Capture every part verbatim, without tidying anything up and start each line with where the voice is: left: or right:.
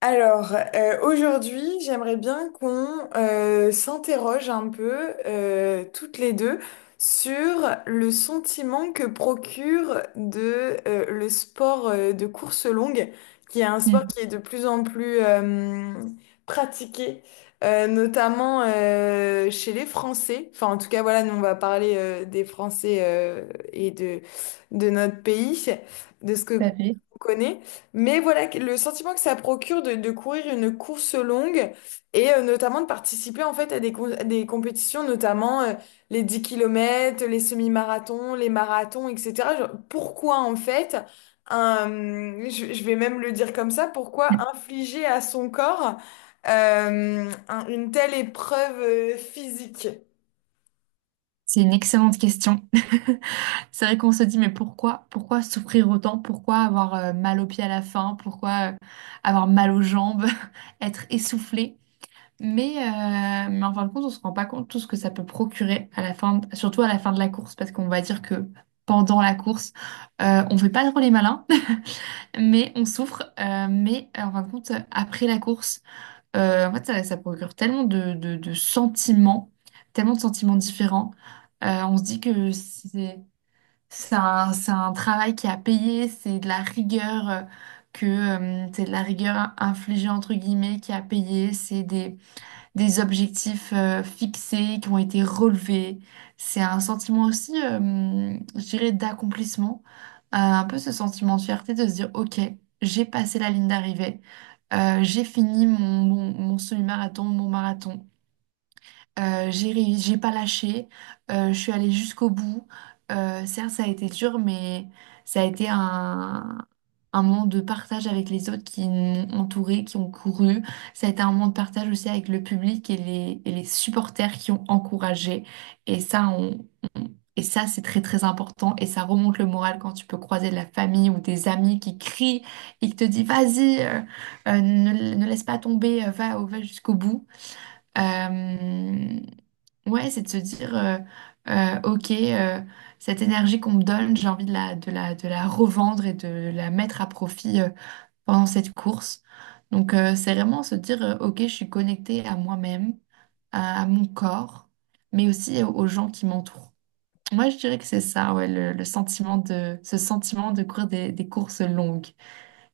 left: Alors, euh, aujourd'hui, j'aimerais bien qu'on euh, s'interroge un peu, euh, toutes les deux, sur le sentiment que procure de, euh, le sport euh, de course longue, qui est un sport
right: Mm.
left: qui est de plus en plus euh, pratiqué, euh, notamment euh, chez les Français. Enfin, en tout cas, voilà, nous, on va parler euh, des Français euh, et de, de notre pays, de ce que
right: Tout à fait.
left: on connaît. Mais voilà, que- le sentiment que ça procure de, de courir une course longue et euh, notamment de participer en fait à des, com- à des compétitions, notamment euh, les dix kilomètres, les semi-marathons, les marathons, et cetera. Genre, pourquoi en fait, un, hum, je, je vais même le dire comme ça, pourquoi infliger à son corps euh, un- une telle épreuve euh, physique?
right: C'est une excellente question. C'est vrai qu'on se dit, mais pourquoi, pourquoi souffrir autant? Pourquoi avoir euh, mal aux pieds à la fin? Pourquoi euh, avoir mal aux jambes? Être essoufflé? Mais, euh, mais en fin de compte, on se rend pas compte tout ce que ça peut procurer à la fin, de- surtout à la fin de la course, parce qu'on va dire que pendant la course, euh, on fait pas trop les malins, mais on souffre. Euh, mais euh, en fin de compte, après la course, Euh, en fait, ça, ça procure tellement de, de, de sentiments, tellement de sentiments différents. Euh, on se dit que c'est c'est un, c'est un travail qui a payé, c'est de la rigueur euh, que euh, c'est de la rigueur infligée entre guillemets qui a payé, c'est des des objectifs euh, fixés qui ont été relevés. C'est un sentiment aussi, euh, je dirais, d'accomplissement, Euh, un peu ce sentiment de fierté de se dire, OK, j'ai passé la ligne d'arrivée. Euh, j'ai fini mon, mon, mon semi-marathon, mon marathon. Euh, j'ai réussi, j'ai pas lâché, euh, je suis allée jusqu'au bout. Euh, certes, ça a été dur, mais ça a été un, un moment de partage avec les autres qui m'ont entourée, qui ont couru. Ça a été un moment de partage aussi avec le public et les, et les supporters qui ont encouragé. Et ça, on, on- et ça, c'est très très important, et ça remonte le moral quand tu peux croiser de la famille ou des amis qui crient et qui te disent, vas-y, euh, euh, ne, ne laisse pas tomber, euh, va, va jusqu'au bout. Euh, Ouais, c'est de se dire, euh, euh, ok, euh, cette énergie qu'on me donne, j'ai envie de la, de la, de la revendre et de la mettre à profit euh, pendant cette course. Donc, euh, c'est vraiment se dire, euh, ok, je suis connectée à moi-même, à, à mon corps, mais aussi aux gens qui m'entourent. Moi, je dirais que c'est ça, ouais, le, le sentiment de, ce sentiment de courir des, des courses longues.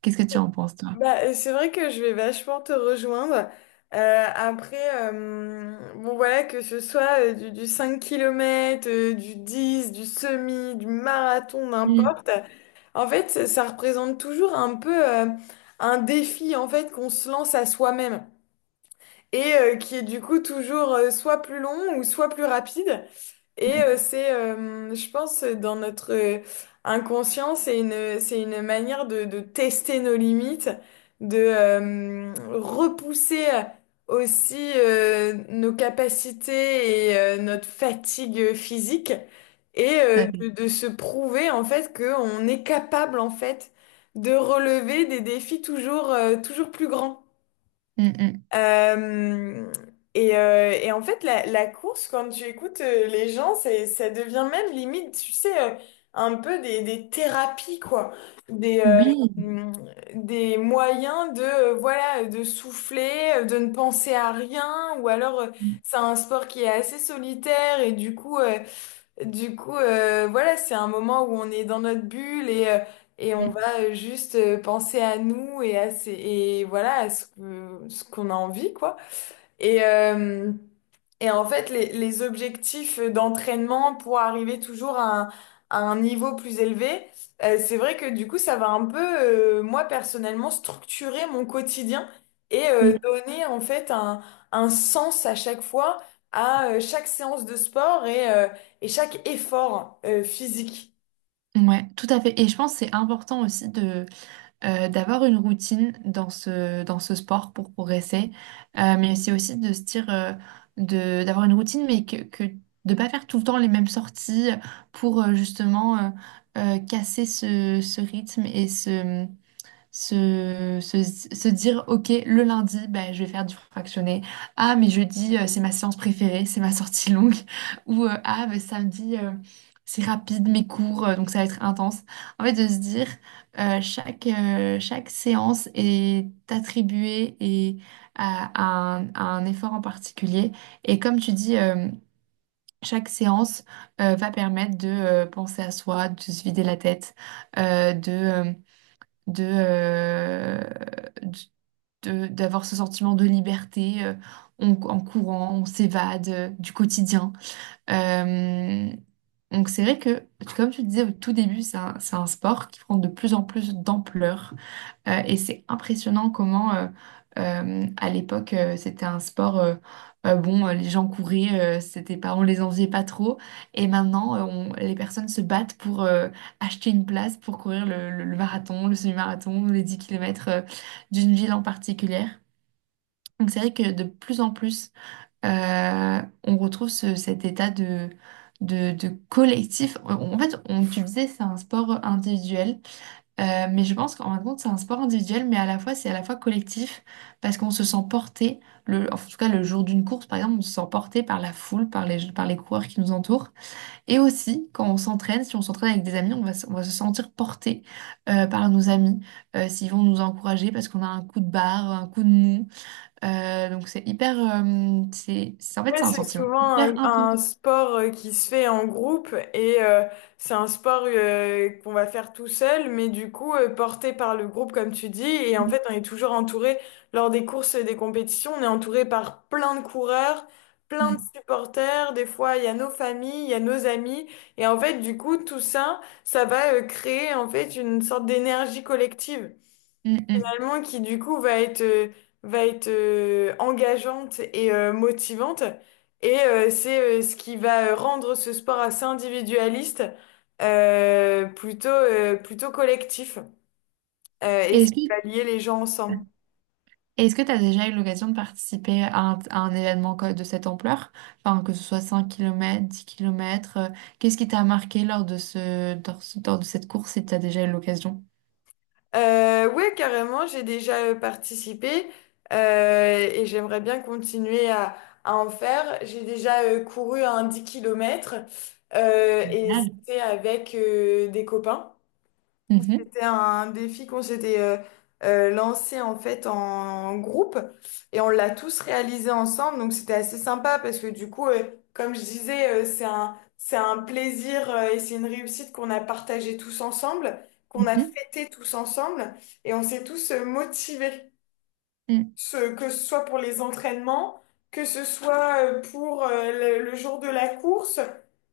right: Qu'est-ce que tu en penses, toi?
left: Bah, euh, c'est vrai que je vais vachement te rejoindre. Euh, après, euh, bon voilà, que ce soit euh, du, du cinq kilomètres, euh, du dix, du semi, du marathon,
right: Mm,
left: n'importe. En fait, ça, ça représente toujours un peu euh, un défi en fait qu'on se lance à soi-même et euh, qui est du coup toujours euh, soit plus long ou soit plus rapide. Et euh,
right: mm,
left: c'est, euh, je pense, euh, dans notre euh, inconscient, c'est une, c'est une manière de, de tester nos limites, de euh, repousser euh, aussi euh, nos capacités et euh, notre fatigue physique, et
right: tout à
left: euh,
right: fait.
left: de, de se prouver en fait qu'on est capable en fait de relever des défis toujours, euh, toujours plus grands.
right: Mm, mm.
left: Euh, et, euh, et en fait, la, la course, quand tu écoutes euh, les gens, c'est, ça devient même limite, tu sais, euh, un peu des, des thérapies, quoi. Des, euh,
right: Oui.
left: mm, des moyens de, euh, voilà, de souffler, euh, de ne penser à rien, ou alors euh,
right: Mm,
left: c'est un sport qui est assez solitaire et du coup, euh, du coup, euh, voilà, c'est un moment où on est dans notre bulle et, euh, et on va
right: mm,
left: euh, juste euh, penser à nous et à ces- et voilà, à ce que- ce qu'on a envie, quoi. Et, euh, et en fait, les, les objectifs d'entraînement pour arriver toujours à un, à un niveau plus élevé, euh, c'est vrai que du coup, ça va un peu, euh, moi personnellement, structurer mon quotidien et euh, donner en fait un, un sens à chaque fois, à euh, chaque séance de sport et, euh, et chaque effort euh, physique.
right: mm. Ouais, tout à fait. Et je pense que c'est important aussi de euh, d'avoir une routine dans ce, dans ce sport pour progresser. Euh, mais c'est aussi de se dire euh, de, d'avoir une routine, mais que, que de pas faire tout le temps les mêmes sorties pour euh, justement euh, euh, casser ce, ce rythme et ce, se, se, se dire, OK, le lundi, ben, je vais faire du fractionné. Ah, mais jeudi, euh, c'est ma séance préférée, c'est ma sortie longue. Ou euh, ah, ben, samedi, euh, c'est rapide, mes cours, euh, donc ça va être intense. En fait, de se dire, euh, chaque, euh, chaque séance est attribuée et à, à un, à un effort en particulier. Et comme tu dis, euh, chaque séance euh, va permettre de euh, penser à soi, de se vider la tête, euh, de, euh, de, euh, d- de- d'avoir ce sentiment de liberté. Euh, on- en courant, on s'évade euh, du quotidien. Euh, donc c'est vrai que, comme tu disais au tout début, c'est un, c'est un sport qui prend de plus en plus d'ampleur. Euh, et c'est impressionnant comment, euh, euh, à l'époque, euh, c'était un sport, euh, euh, bon, euh, les gens couraient, euh, c'était pas, on les enviait pas trop. Et maintenant, euh, on- les personnes se battent pour euh, acheter une place pour courir le, le- le marathon, le semi-marathon, les dix kilomètres euh, d'une ville en particulier. Donc c'est vrai que de plus en plus euh, on retrouve ce- cet état de, de, de collectif. Euh, En fait, on, tu disais, c'est un sport individuel, euh, mais je pense qu'en fin de compte, c'est un sport individuel, mais à la fois, c'est à la fois collectif, parce qu'on se sent porté, le, en tout cas le jour d'une course, par exemple, on se sent porté par la foule, par les, par les coureurs qui nous entourent. Et aussi, quand on s'entraîne, si on s'entraîne avec des amis, on va, se- on va se sentir porté euh, par nos amis, euh, s'ils vont nous encourager parce qu'on a un coup de barre, un coup de mou. Euh, donc c'est hyper, euh, c'est, c'est- en fait
left: Ouais,
right: c'est un
left: c'est
right: sentiment
left: souvent
right: hyper
left: un,
right: intense.
left: un sport euh, qui se fait en groupe et euh, c'est un sport euh, qu'on va faire tout seul, mais du coup euh, porté par le groupe comme tu dis. Et en
right: Mm,
left: fait, on est toujours entouré lors des courses et des compétitions, on est entouré par plein de coureurs, plein de
right: mm,
left: supporters. Des fois, il y a nos familles, il y a nos amis. Et en fait, du coup, tout ça, ça va euh, créer en fait une sorte d'énergie collective
right: mm. Mm.
left: finalement, qui du coup va être, euh, va être euh, engageante et euh, motivante. Et euh, c'est euh, ce qui va euh, rendre ce sport assez individualiste, euh, plutôt, euh, plutôt collectif, euh, et
right: Et
left: ça
right: Est-ce
left: va
right: que,
left: lier les gens ensemble.
right: est-ce que tu as déjà eu l'occasion de participer à un, à un événement co- de cette ampleur? Enfin, que ce soit cinq kilomètres, dix kilomètres, euh, qu'est-ce qui t'a marqué lors de ce, lors, ce- lors de cette course, si tu as déjà eu l'occasion?
left: Euh, ouais, carrément, j'ai déjà euh, participé euh, et j'aimerais bien continuer à, à en faire. J'ai déjà euh, couru un dix kilomètres euh, et
right: Génial.
left: c'était avec euh, des copains.
right: Mhm,
left: C'était un défi qu'on s'était euh, euh, lancé en fait en groupe et on l'a tous réalisé ensemble. Donc c'était assez sympa parce que du coup, euh, comme je disais, euh, c'est un, c'est un plaisir euh, et c'est une réussite qu'on a partagé tous ensemble, qu'on a fêté tous ensemble et on s'est tous euh, motivés.
right: mhm.
left: Ce- que ce soit pour les entraînements, que ce soit euh, pour euh, le, le jour de la course.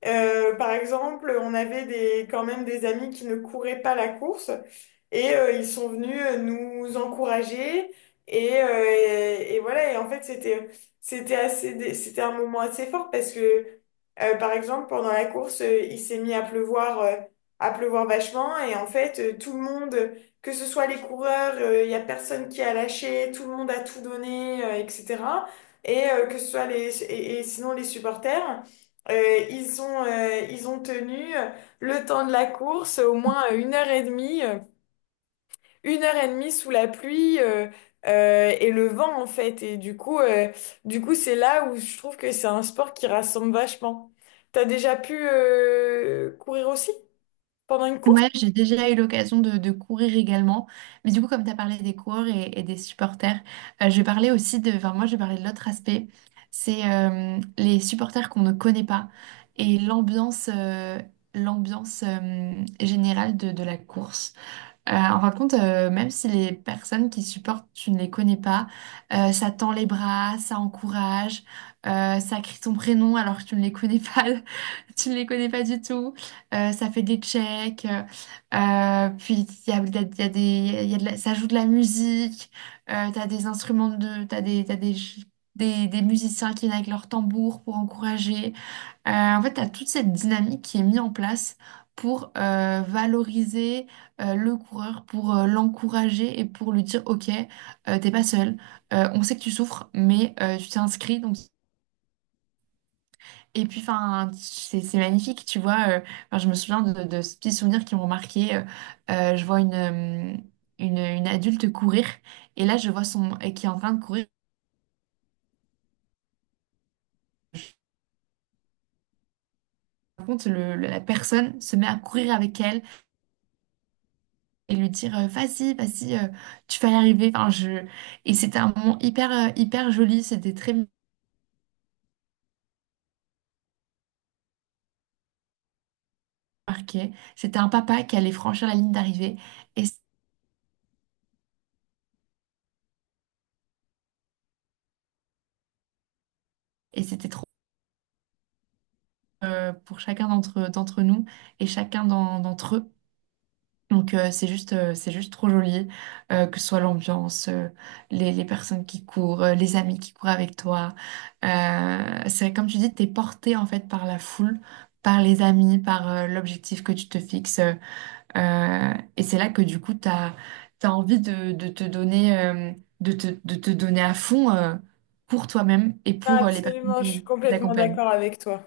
left: Euh, par exemple, on avait des, quand même des amis qui ne couraient pas la course et euh, ils sont venus euh, nous encourager. Et, euh, et, et voilà, et en fait, c'était, c'était assez, dé- c'était un moment assez fort parce que, euh, par exemple, pendant la course, euh, il s'est mis à pleuvoir, euh, à pleuvoir, vachement et en fait, euh, tout le monde que ce soit les coureurs, euh, il n'y a personne qui a lâché, tout le monde a tout donné, euh, et cetera. Et euh, que ce soit les, et, et sinon les supporters, euh, ils ont, euh, ils ont tenu euh, le temps de la course, au moins euh, une heure et demie, euh, une heure et demie sous la pluie euh, euh, et le vent en fait. Et du coup, euh, du coup, c'est là où je trouve que c'est un sport qui rassemble vachement. T'as déjà pu euh, courir aussi pendant une course?
right: Ouais, j'ai déjà eu l'occasion de, de courir également. Mais du coup, comme tu as parlé des coureurs et, et des supporters, euh, je vais parler aussi de... Enfin, moi, je vais parler de l'autre aspect. C'est euh, les supporters qu'on ne connaît pas et l'ambiance euh, l'ambiance euh, générale de, de la course. Euh, en fin de compte, euh, même si les personnes qui supportent, tu ne les connais pas, euh, ça tend les bras, ça encourage, euh, ça crie ton prénom alors que tu ne les connais pas, tu ne les connais pas du tout, euh, ça fait des checks, euh, euh, puis il y a, il y a- il y a des, il y a de la-, ça joue de la musique, euh, t'as des instruments de, t'as des, t'as des, des, des musiciens qui viennent avec leur tambour pour encourager. Euh, en fait, tu as toute cette dynamique qui est mise en place pour euh, valoriser euh, le coureur, pour euh, l'encourager et pour lui dire, OK, euh, t'es pas seul. Euh, on sait que tu souffres, mais euh, tu t'es inscrit. Donc... Et puis, enfin, c'est c'est magnifique, tu vois. Euh, 'fin, je me souviens de, de de ces petits souvenirs qui m'ont marqué. Euh, euh, je vois une, euh, une, une adulte courir, et là, je vois son... euh, qui est en train de courir. Par contre, le- la personne se met à courir avec elle, et lui dire euh, vas-y, vas-y, euh, tu vas y arriver. Enfin, je... Et c'était un moment hyper, euh, hyper joli, c'était très marqué. C'était un papa qui allait franchir la ligne d'arrivée, et, et c'était trop euh, pour chacun d'entre, d'entre nous et chacun d'en- d'entre eux. Donc euh, c'est juste, euh, c'est juste trop joli, euh, que ce soit l'ambiance, euh, les, les personnes qui courent, euh, les amis qui courent avec toi. Euh, c'est vrai, comme tu dis, t'es porté en fait par la foule, par les amis, par euh, l'objectif que tu te fixes. Euh, Euh, et c'est là que du coup, tu as envie de, de te donner, euh, de te, de te donner à fond, euh, pour toi-même et
left: Non,
right: pour euh, les personnes
left: absolument, je
right: qui
left: suis
right: qui
left: complètement
right: t'accompagnent.
left: d'accord avec toi.